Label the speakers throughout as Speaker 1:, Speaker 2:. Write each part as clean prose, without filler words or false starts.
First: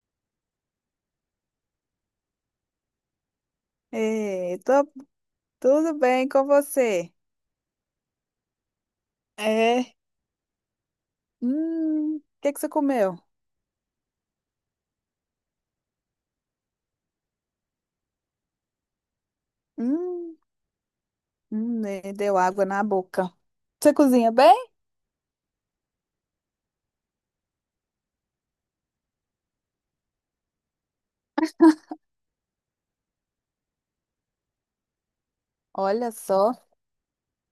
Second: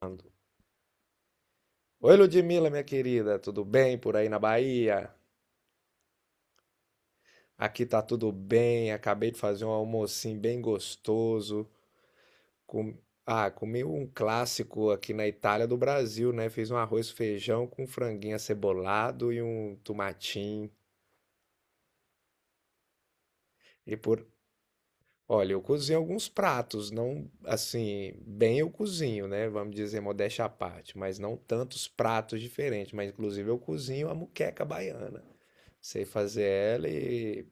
Speaker 1: Ando. Oi, Ludmila, minha querida, tudo bem por aí na
Speaker 2: Ei, tô,
Speaker 1: Bahia?
Speaker 2: tudo bem com você?
Speaker 1: Aqui tá tudo bem, acabei de fazer um
Speaker 2: É.
Speaker 1: almocinho bem gostoso.
Speaker 2: O que que você
Speaker 1: Com...
Speaker 2: comeu?
Speaker 1: Ah, comi um clássico aqui na Itália do Brasil, né? Fiz um arroz feijão com franguinho acebolado e um
Speaker 2: Hum,
Speaker 1: tomatinho.
Speaker 2: deu água na boca. Você
Speaker 1: E por...
Speaker 2: cozinha bem?
Speaker 1: Olha, eu cozinho alguns pratos, não assim, bem eu cozinho, né? Vamos dizer, modéstia à parte, mas não tantos pratos diferentes. Mas inclusive eu cozinho a muqueca baiana. Sei
Speaker 2: Olha
Speaker 1: fazer
Speaker 2: só,
Speaker 1: ela. E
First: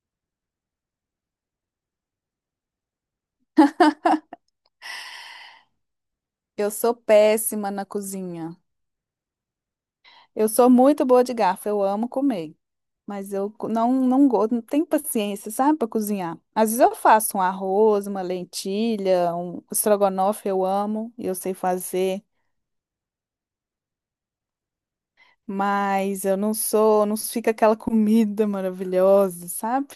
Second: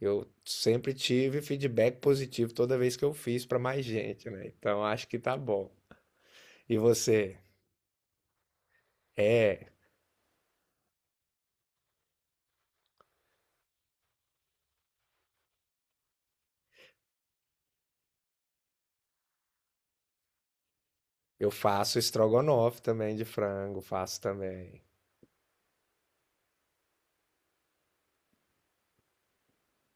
Speaker 1: eu sempre tive feedback positivo toda vez que eu fiz para mais gente, né? Então acho que tá bom.
Speaker 2: eu
Speaker 1: E
Speaker 2: sou
Speaker 1: você?
Speaker 2: péssima na cozinha.
Speaker 1: É,
Speaker 2: Eu sou muito boa de garfo, eu amo comer, mas não gosto, não tenho paciência, sabe, para cozinhar. Às vezes eu faço um arroz, uma lentilha, um estrogonofe, eu amo, eu
Speaker 1: eu
Speaker 2: sei
Speaker 1: faço
Speaker 2: fazer,
Speaker 1: estrogonofe também de frango, faço também.
Speaker 2: mas eu não sou, não fica aquela comida maravilhosa, sabe?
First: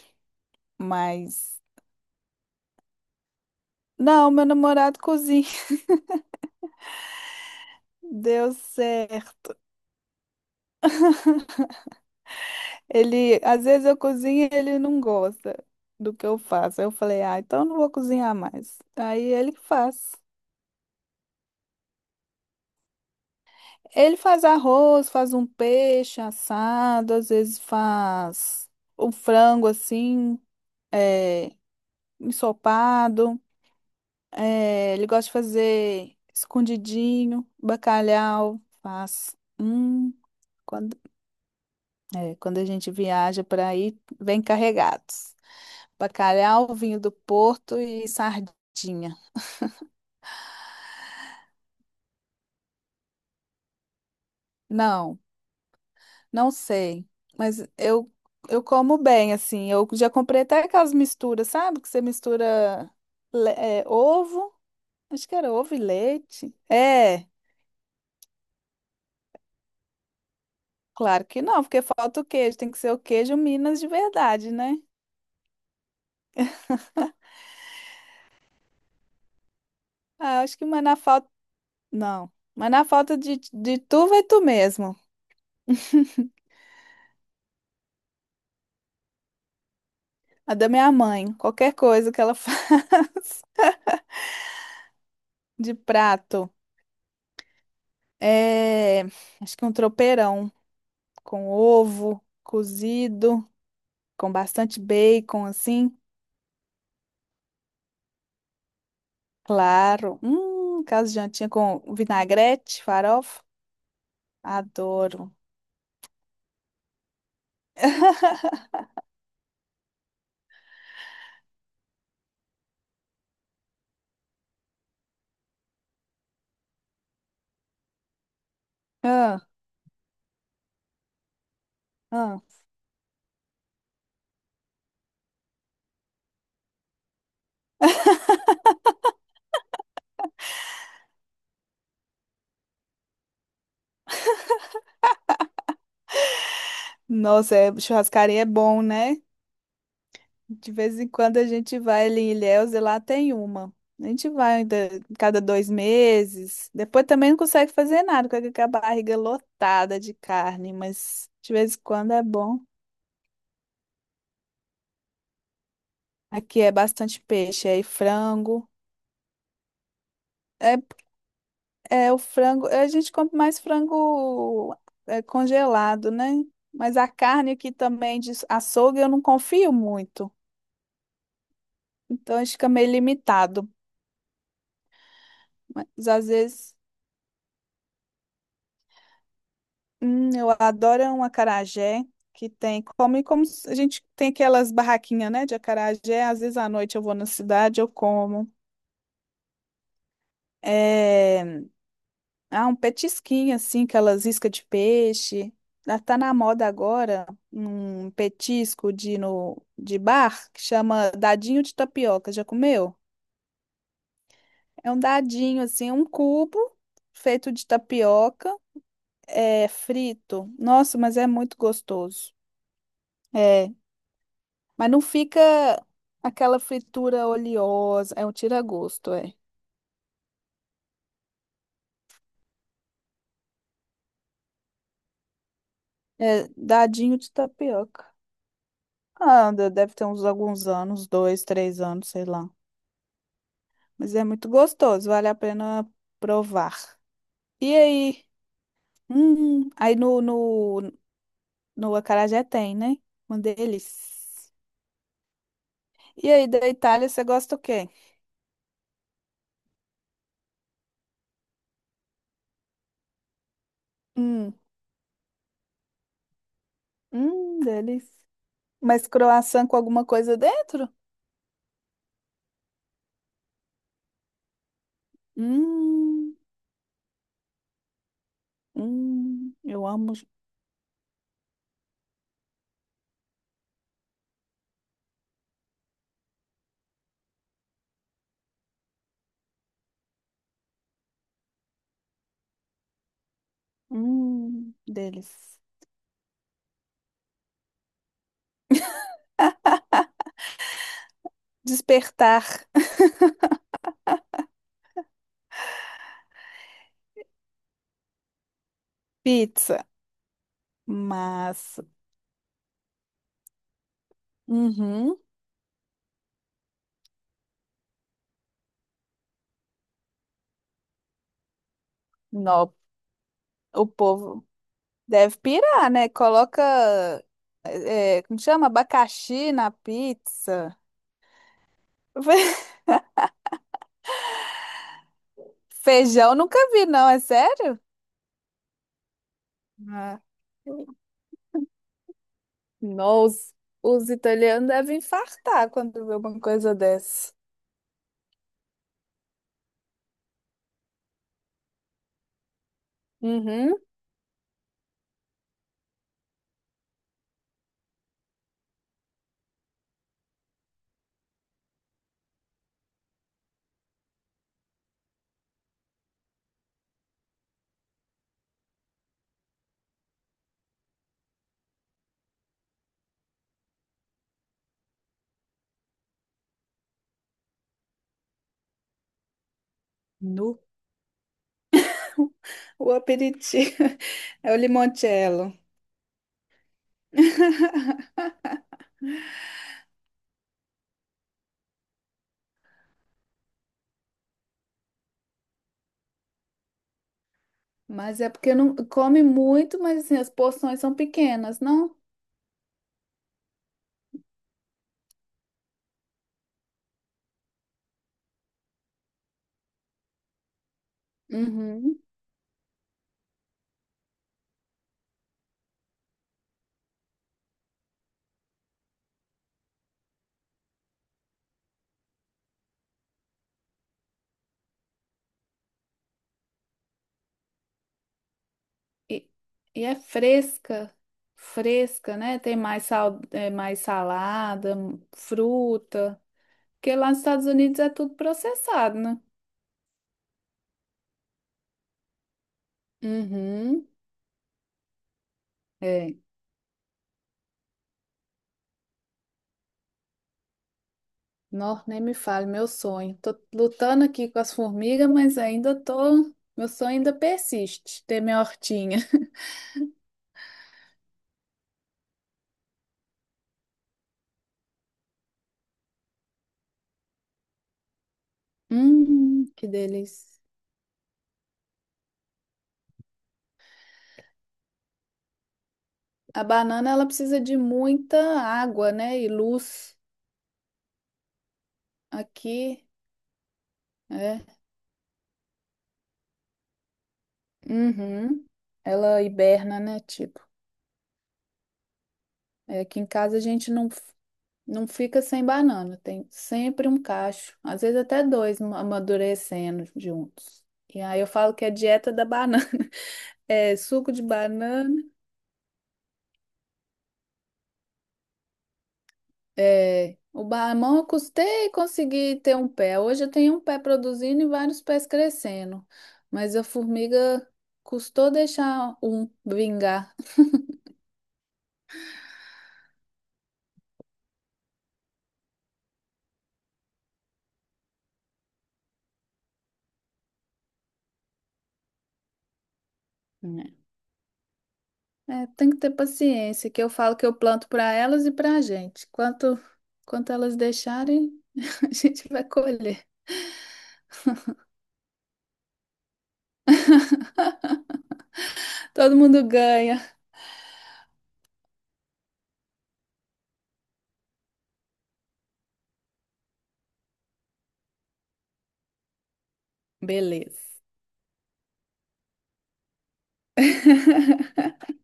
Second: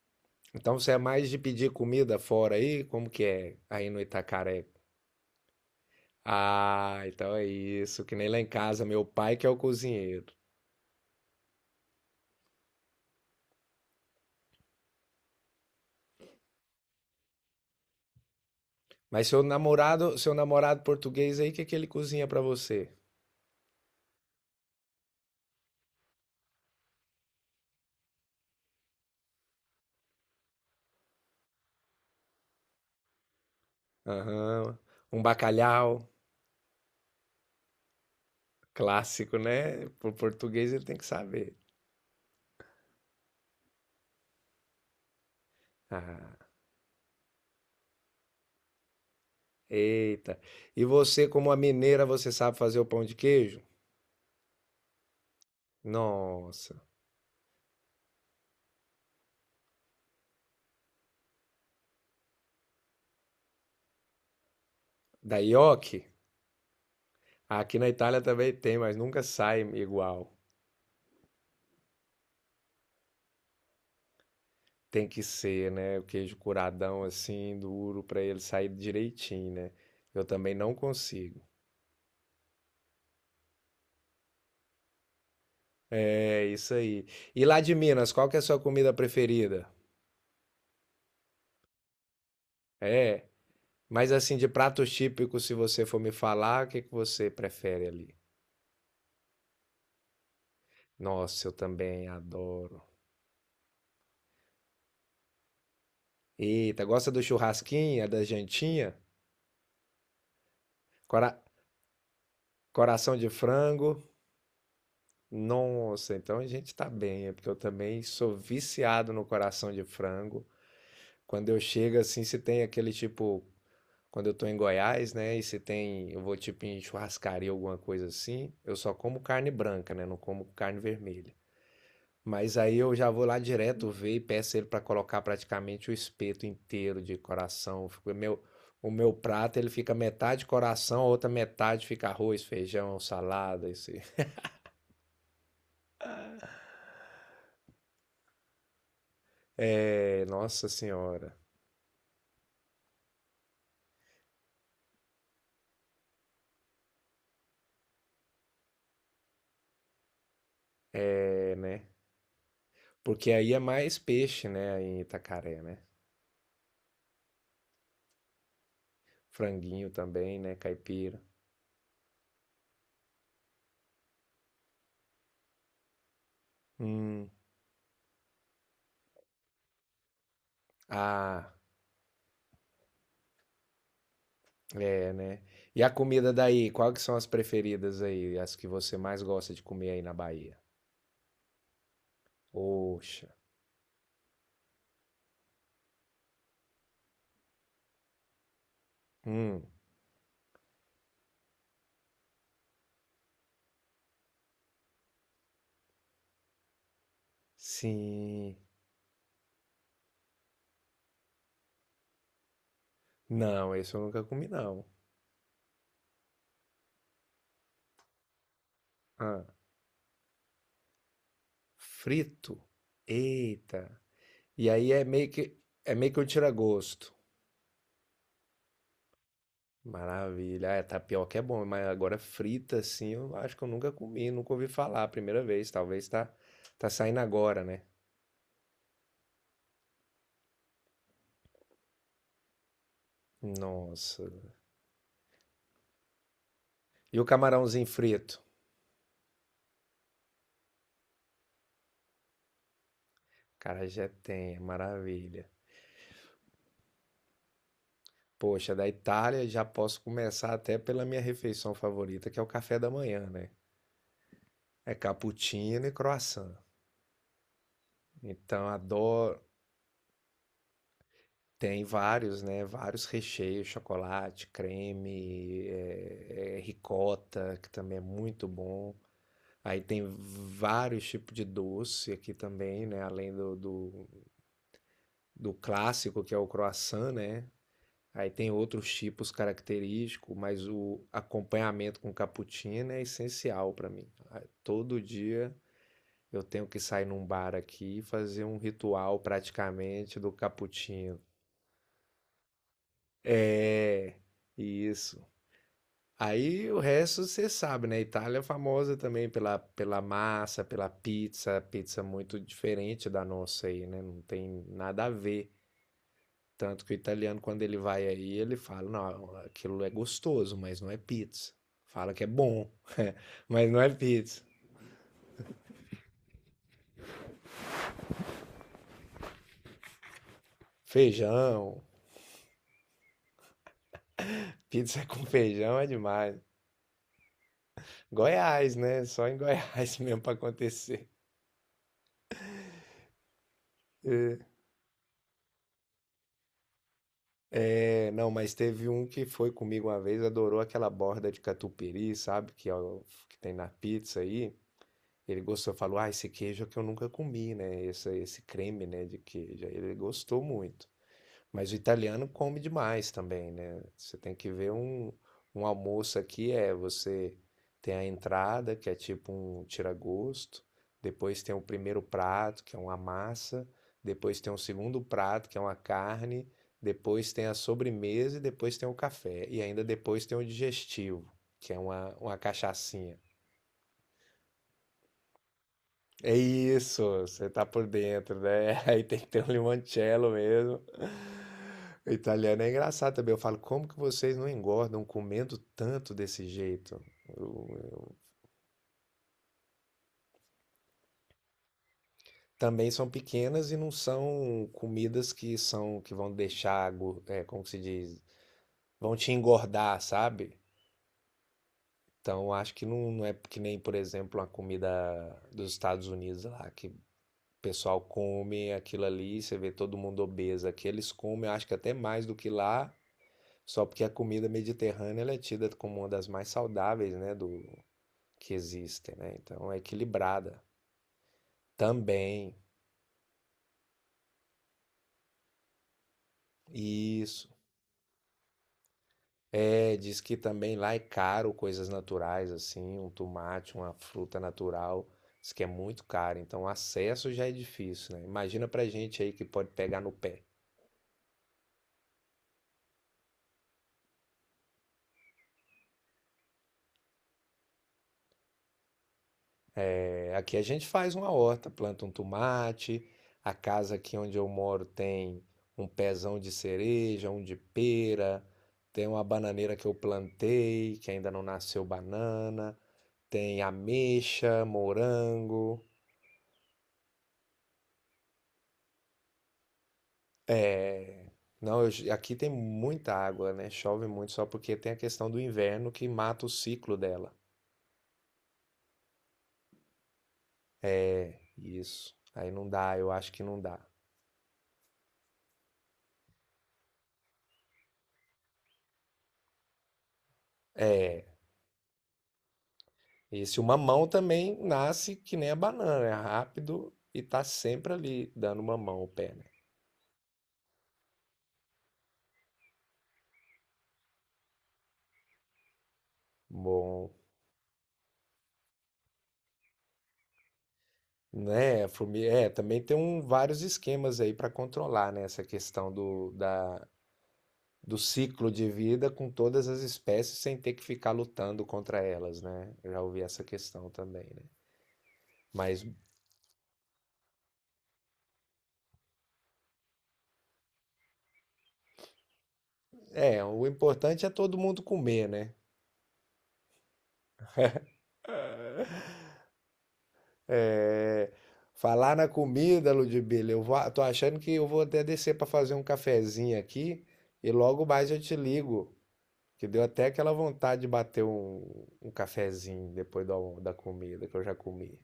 Speaker 1: Então você é mais de
Speaker 2: Mas
Speaker 1: pedir comida fora aí? Como que é aí no
Speaker 2: não, meu
Speaker 1: Itacaré?
Speaker 2: namorado cozinha.
Speaker 1: Ah, então é isso, que nem lá em
Speaker 2: Deu
Speaker 1: casa, meu pai que é
Speaker 2: certo.
Speaker 1: o cozinheiro.
Speaker 2: Ele, às vezes eu cozinho e ele não gosta do que eu faço. Aí eu falei, ah, então eu não vou cozinhar mais. Aí
Speaker 1: Mas
Speaker 2: ele que faz.
Speaker 1: seu namorado português aí, o que que ele cozinha pra você?
Speaker 2: Ele faz arroz, faz um peixe assado, às vezes faz um frango assim, é, ensopado.
Speaker 1: Aham,
Speaker 2: É, ele
Speaker 1: um
Speaker 2: gosta de
Speaker 1: bacalhau,
Speaker 2: fazer escondidinho, bacalhau, faz.
Speaker 1: clássico, né? Pro português ele tem
Speaker 2: Quando
Speaker 1: que saber.
Speaker 2: É, quando a gente viaja para aí, vem carregados.
Speaker 1: Ah,
Speaker 2: Bacalhau, vinho do Porto e sardinha.
Speaker 1: eita. E você, como a mineira, você sabe fazer o pão de queijo?
Speaker 2: Não, não
Speaker 1: Nossa.
Speaker 2: sei. Mas eu como bem, assim. Eu já comprei até aquelas misturas, sabe? Que você mistura é, ovo. Acho que
Speaker 1: Da
Speaker 2: era ovo e
Speaker 1: nhoque?
Speaker 2: leite. É,
Speaker 1: Aqui na Itália também tem, mas nunca sai igual.
Speaker 2: claro que não, porque falta o queijo. Tem que ser o queijo Minas de verdade, né?
Speaker 1: Tem que ser, né? O queijo curadão assim, duro, para ele sair direitinho, né? Eu
Speaker 2: Ah,
Speaker 1: também
Speaker 2: acho que
Speaker 1: não
Speaker 2: mas na falta.
Speaker 1: consigo.
Speaker 2: Não. Mas na falta de tu, vai tu mesmo.
Speaker 1: É, isso aí. E lá de Minas, qual que é a sua comida preferida?
Speaker 2: A da minha mãe, qualquer coisa que ela
Speaker 1: É,
Speaker 2: faz
Speaker 1: mas assim, de pratos típicos, se
Speaker 2: de
Speaker 1: você for me
Speaker 2: prato.
Speaker 1: falar, o que que você prefere ali?
Speaker 2: É, acho que um tropeirão
Speaker 1: Nossa,
Speaker 2: com
Speaker 1: eu também
Speaker 2: ovo
Speaker 1: adoro.
Speaker 2: cozido, com bastante bacon, assim.
Speaker 1: Eita, gosta do churrasquinho, é da jantinha?
Speaker 2: Claro. Caso de
Speaker 1: Cora-
Speaker 2: jantinha com vinagrete,
Speaker 1: Coração de
Speaker 2: farofa.
Speaker 1: frango?
Speaker 2: Adoro.
Speaker 1: Nossa, então a gente tá bem, é porque eu também sou viciado no coração de frango. Quando eu chego assim, se tem aquele tipo, quando eu tô em Goiás, né, e se tem, eu vou tipo em churrascaria, alguma coisa assim, eu só como
Speaker 2: Ah,
Speaker 1: carne branca, né, não como carne vermelha. Mas
Speaker 2: ah.
Speaker 1: aí eu já vou lá direto ver e peço ele para colocar praticamente o espeto inteiro de coração. Meu, o meu prato ele fica metade coração, a outra metade fica arroz, feijão, salada. Esse.
Speaker 2: Nossa, churrascaria é bom, né?
Speaker 1: É, nossa
Speaker 2: De vez em
Speaker 1: senhora.
Speaker 2: quando a gente vai ali em Ilhéus e lá tem uma. A gente vai ainda cada dois meses. Depois também não consegue fazer nada, com aquela barriga lotada de carne, mas de
Speaker 1: É,
Speaker 2: vez em
Speaker 1: né?
Speaker 2: quando é bom.
Speaker 1: Porque aí é mais peixe, né? Aí em Itacaré, né?
Speaker 2: Aqui é bastante peixe, aí frango.
Speaker 1: Franguinho também, né?
Speaker 2: É,
Speaker 1: Caipira.
Speaker 2: é o frango, a gente compra mais frango é, congelado, né? Mas a
Speaker 1: Hum.
Speaker 2: carne aqui também de açougue eu não confio muito.
Speaker 1: Ah,
Speaker 2: Então a gente fica meio limitado.
Speaker 1: é, né? E a
Speaker 2: Mas às
Speaker 1: comida daí?
Speaker 2: vezes.
Speaker 1: Qual que são as preferidas aí? As que você mais gosta de comer aí na
Speaker 2: Eu
Speaker 1: Bahia?
Speaker 2: adoro um acarajé que tem come
Speaker 1: Poxa.
Speaker 2: como se- a gente tem aquelas barraquinhas, né, de acarajé. Às vezes à noite eu vou na cidade, eu como.
Speaker 1: Hum.
Speaker 2: É, ah, um petisquinho assim, aquelas iscas de peixe. Ah, tá na moda agora um
Speaker 1: Sim.
Speaker 2: petisco de no de bar que chama dadinho de tapioca. Já comeu?
Speaker 1: Não, esse eu nunca comi, não.
Speaker 2: É um dadinho assim, um cubo feito de tapioca,
Speaker 1: Ah,
Speaker 2: é frito. Nossa, mas é muito gostoso.
Speaker 1: frito.
Speaker 2: É,
Speaker 1: Eita. E
Speaker 2: mas
Speaker 1: aí
Speaker 2: não fica
Speaker 1: é meio que um
Speaker 2: aquela
Speaker 1: tira-gosto.
Speaker 2: fritura oleosa. É um tira-gosto, é.
Speaker 1: Maravilha. Ah, tapioca é bom, mas agora frita assim, eu acho que eu nunca comi, nunca ouvi falar, a primeira vez, talvez tá
Speaker 2: É
Speaker 1: tá
Speaker 2: dadinho
Speaker 1: saindo
Speaker 2: de
Speaker 1: agora, né?
Speaker 2: tapioca. Ah, deve ter uns alguns anos, dois, três anos, sei lá. Mas é
Speaker 1: Nossa.
Speaker 2: muito gostoso, vale a pena provar.
Speaker 1: E o
Speaker 2: E
Speaker 1: camarãozinho
Speaker 2: aí?
Speaker 1: frito?
Speaker 2: Aí no acarajé tem, né? Um
Speaker 1: Cara, já
Speaker 2: deles.
Speaker 1: tem, é maravilha.
Speaker 2: E aí, da Itália, você gosta o quê?
Speaker 1: Poxa, da Itália já posso começar até pela minha refeição favorita, que é o café da manhã, né?
Speaker 2: Hum,
Speaker 1: É cappuccino e croissant.
Speaker 2: delícia.
Speaker 1: Então,
Speaker 2: Mas
Speaker 1: adoro.
Speaker 2: croissant com alguma coisa dentro?
Speaker 1: Tem vários, né? Vários recheios, chocolate, creme,
Speaker 2: Hum,
Speaker 1: ricota, que também é muito bom. Aí
Speaker 2: eu
Speaker 1: tem
Speaker 2: amo.
Speaker 1: vários tipos de doce aqui também, né? Além do clássico, que é o croissant, né? Aí tem outros tipos característicos, mas o acompanhamento com cappuccino é essencial para mim. Ah, todo dia
Speaker 2: Deles.
Speaker 1: eu tenho que sair num bar aqui e fazer um ritual praticamente do cappuccino.
Speaker 2: Despertar.
Speaker 1: É, isso. Aí o resto você sabe, né? Itália é famosa também pela,
Speaker 2: Pizza.
Speaker 1: pela massa, pela pizza,
Speaker 2: Massa.
Speaker 1: pizza muito diferente da nossa aí, né? Não tem nada a
Speaker 2: Uhum.
Speaker 1: ver. Tanto que o italiano, quando ele vai aí, ele fala: não, aquilo é gostoso, mas não é pizza. Fala que é bom,
Speaker 2: Não,
Speaker 1: mas não
Speaker 2: o
Speaker 1: é pizza.
Speaker 2: povo deve pirar, né? Coloca, como chama? Abacaxi na pizza.
Speaker 1: Feijão, pizza com feijão é demais.
Speaker 2: Feijão nunca vi, não, é sério?
Speaker 1: Goiás, né? Só em Goiás
Speaker 2: Ah.
Speaker 1: mesmo para acontecer.
Speaker 2: Não, os italianos devem infartar quando vê uma coisa dessa.
Speaker 1: É, não, mas teve um que foi comigo uma vez, adorou aquela borda de catupiry, sabe? Que, que tem na
Speaker 2: Uhum.
Speaker 1: pizza aí. Ele gostou, falou: Ah, esse queijo é que eu nunca comi, né? Esse creme, né, de queijo. Aí ele gostou muito. Mas o italiano come demais também, né? Você tem que ver um, um almoço aqui é você tem a entrada, que é tipo um tiragosto, depois tem o primeiro prato, que é uma massa, depois tem o segundo prato, que é uma carne, depois tem a sobremesa e depois tem o café. E ainda depois tem o
Speaker 2: Nu.
Speaker 1: digestivo, que é uma
Speaker 2: O
Speaker 1: cachaçinha.
Speaker 2: aperitivo é o limoncello.
Speaker 1: É isso, você tá por dentro, né? Aí tem que ter um limoncello mesmo. O italiano é engraçado também. Eu falo, como que vocês não engordam comendo tanto desse jeito? Eu- eu-
Speaker 2: Mas é porque não come muito, mas assim, as porções são pequenas, não?
Speaker 1: Também são pequenas e não são comidas que são que vão deixar, como que se diz, vão te engordar, sabe?
Speaker 2: Uhum.
Speaker 1: Então acho que não, não é que nem, por exemplo, a comida dos Estados Unidos lá, que o pessoal come aquilo ali, você vê todo mundo obeso. Aqui eles comem, acho que até mais do que lá, só porque a comida mediterrânea ela é tida como uma das mais saudáveis, né, do que existem,
Speaker 2: E,
Speaker 1: né? Então é
Speaker 2: e é
Speaker 1: equilibrada.
Speaker 2: fresca, fresca, né?
Speaker 1: Também
Speaker 2: Tem mais sal, é, mais salada, fruta. Porque lá nos Estados
Speaker 1: isso.
Speaker 2: Unidos é tudo processado, né?
Speaker 1: É, diz que também lá é caro coisas naturais assim, um tomate,
Speaker 2: Uhum.
Speaker 1: uma fruta natural, diz que é muito
Speaker 2: É.
Speaker 1: caro. Então o acesso já é difícil, né? Imagina pra gente aí que pode pegar no pé.
Speaker 2: Não, nem me fale, meu sonho. Tô lutando aqui com as formigas, mas ainda tô. Meu sonho ainda persiste, ter minha hortinha.
Speaker 1: É, aqui a gente faz uma horta, planta um tomate. A casa aqui onde eu moro tem um pezão de cereja, um de pera, tem uma
Speaker 2: Que
Speaker 1: bananeira que eu
Speaker 2: delícia.
Speaker 1: plantei, que ainda não nasceu banana, tem ameixa, morango.
Speaker 2: A banana ela precisa de muita água, né? E luz
Speaker 1: É, não, eu aqui tem
Speaker 2: aqui,
Speaker 1: muita água, né? Chove muito só
Speaker 2: é.
Speaker 1: porque tem a questão do inverno que mata o ciclo dela.
Speaker 2: Uhum. Ela hiberna, né? Tipo,
Speaker 1: Isso. Aí não
Speaker 2: é,
Speaker 1: dá,
Speaker 2: aqui em
Speaker 1: eu acho
Speaker 2: casa a
Speaker 1: que não
Speaker 2: gente
Speaker 1: dá.
Speaker 2: não, não fica sem banana, tem sempre um cacho, às vezes até dois amadurecendo juntos. E aí
Speaker 1: É,
Speaker 2: eu falo que é dieta da banana,
Speaker 1: esse o
Speaker 2: é
Speaker 1: mamão
Speaker 2: suco de
Speaker 1: também
Speaker 2: banana.
Speaker 1: nasce que nem a banana, é rápido e tá sempre ali dando mamão ao pé, né?
Speaker 2: É, o mamão eu custei conseguir ter um pé. Hoje eu tenho um pé produzindo e vários pés crescendo. Mas a
Speaker 1: Bom,
Speaker 2: formiga custou deixar um vingar.
Speaker 1: né, também tem um, vários esquemas aí para controlar, né, essa questão do ciclo de vida com todas as espécies sem ter que ficar lutando contra elas, né? Eu já ouvi essa
Speaker 2: Né?
Speaker 1: questão também, né?
Speaker 2: É, tem que
Speaker 1: Mas
Speaker 2: ter paciência, que eu falo que eu planto para elas e para a gente. Quanto elas deixarem, a gente vai colher.
Speaker 1: é, o importante é todo mundo comer, né?
Speaker 2: Todo mundo ganha.
Speaker 1: É, falar na comida, Ludmilla, eu vou, tô achando que eu vou até descer para fazer um cafezinho aqui e logo mais eu te ligo, que deu até aquela
Speaker 2: Beleza.
Speaker 1: vontade de bater um, um cafezinho depois do da comida que eu já comi.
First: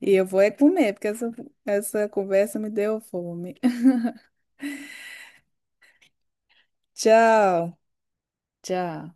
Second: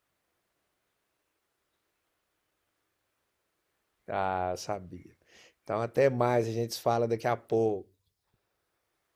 Speaker 2: E eu vou é comer, porque essa conversa me deu fome.
Speaker 1: Ah, sabia. Então até mais, a gente se fala daqui a
Speaker 2: Tchau.
Speaker 1: pouco.
Speaker 2: Tchau.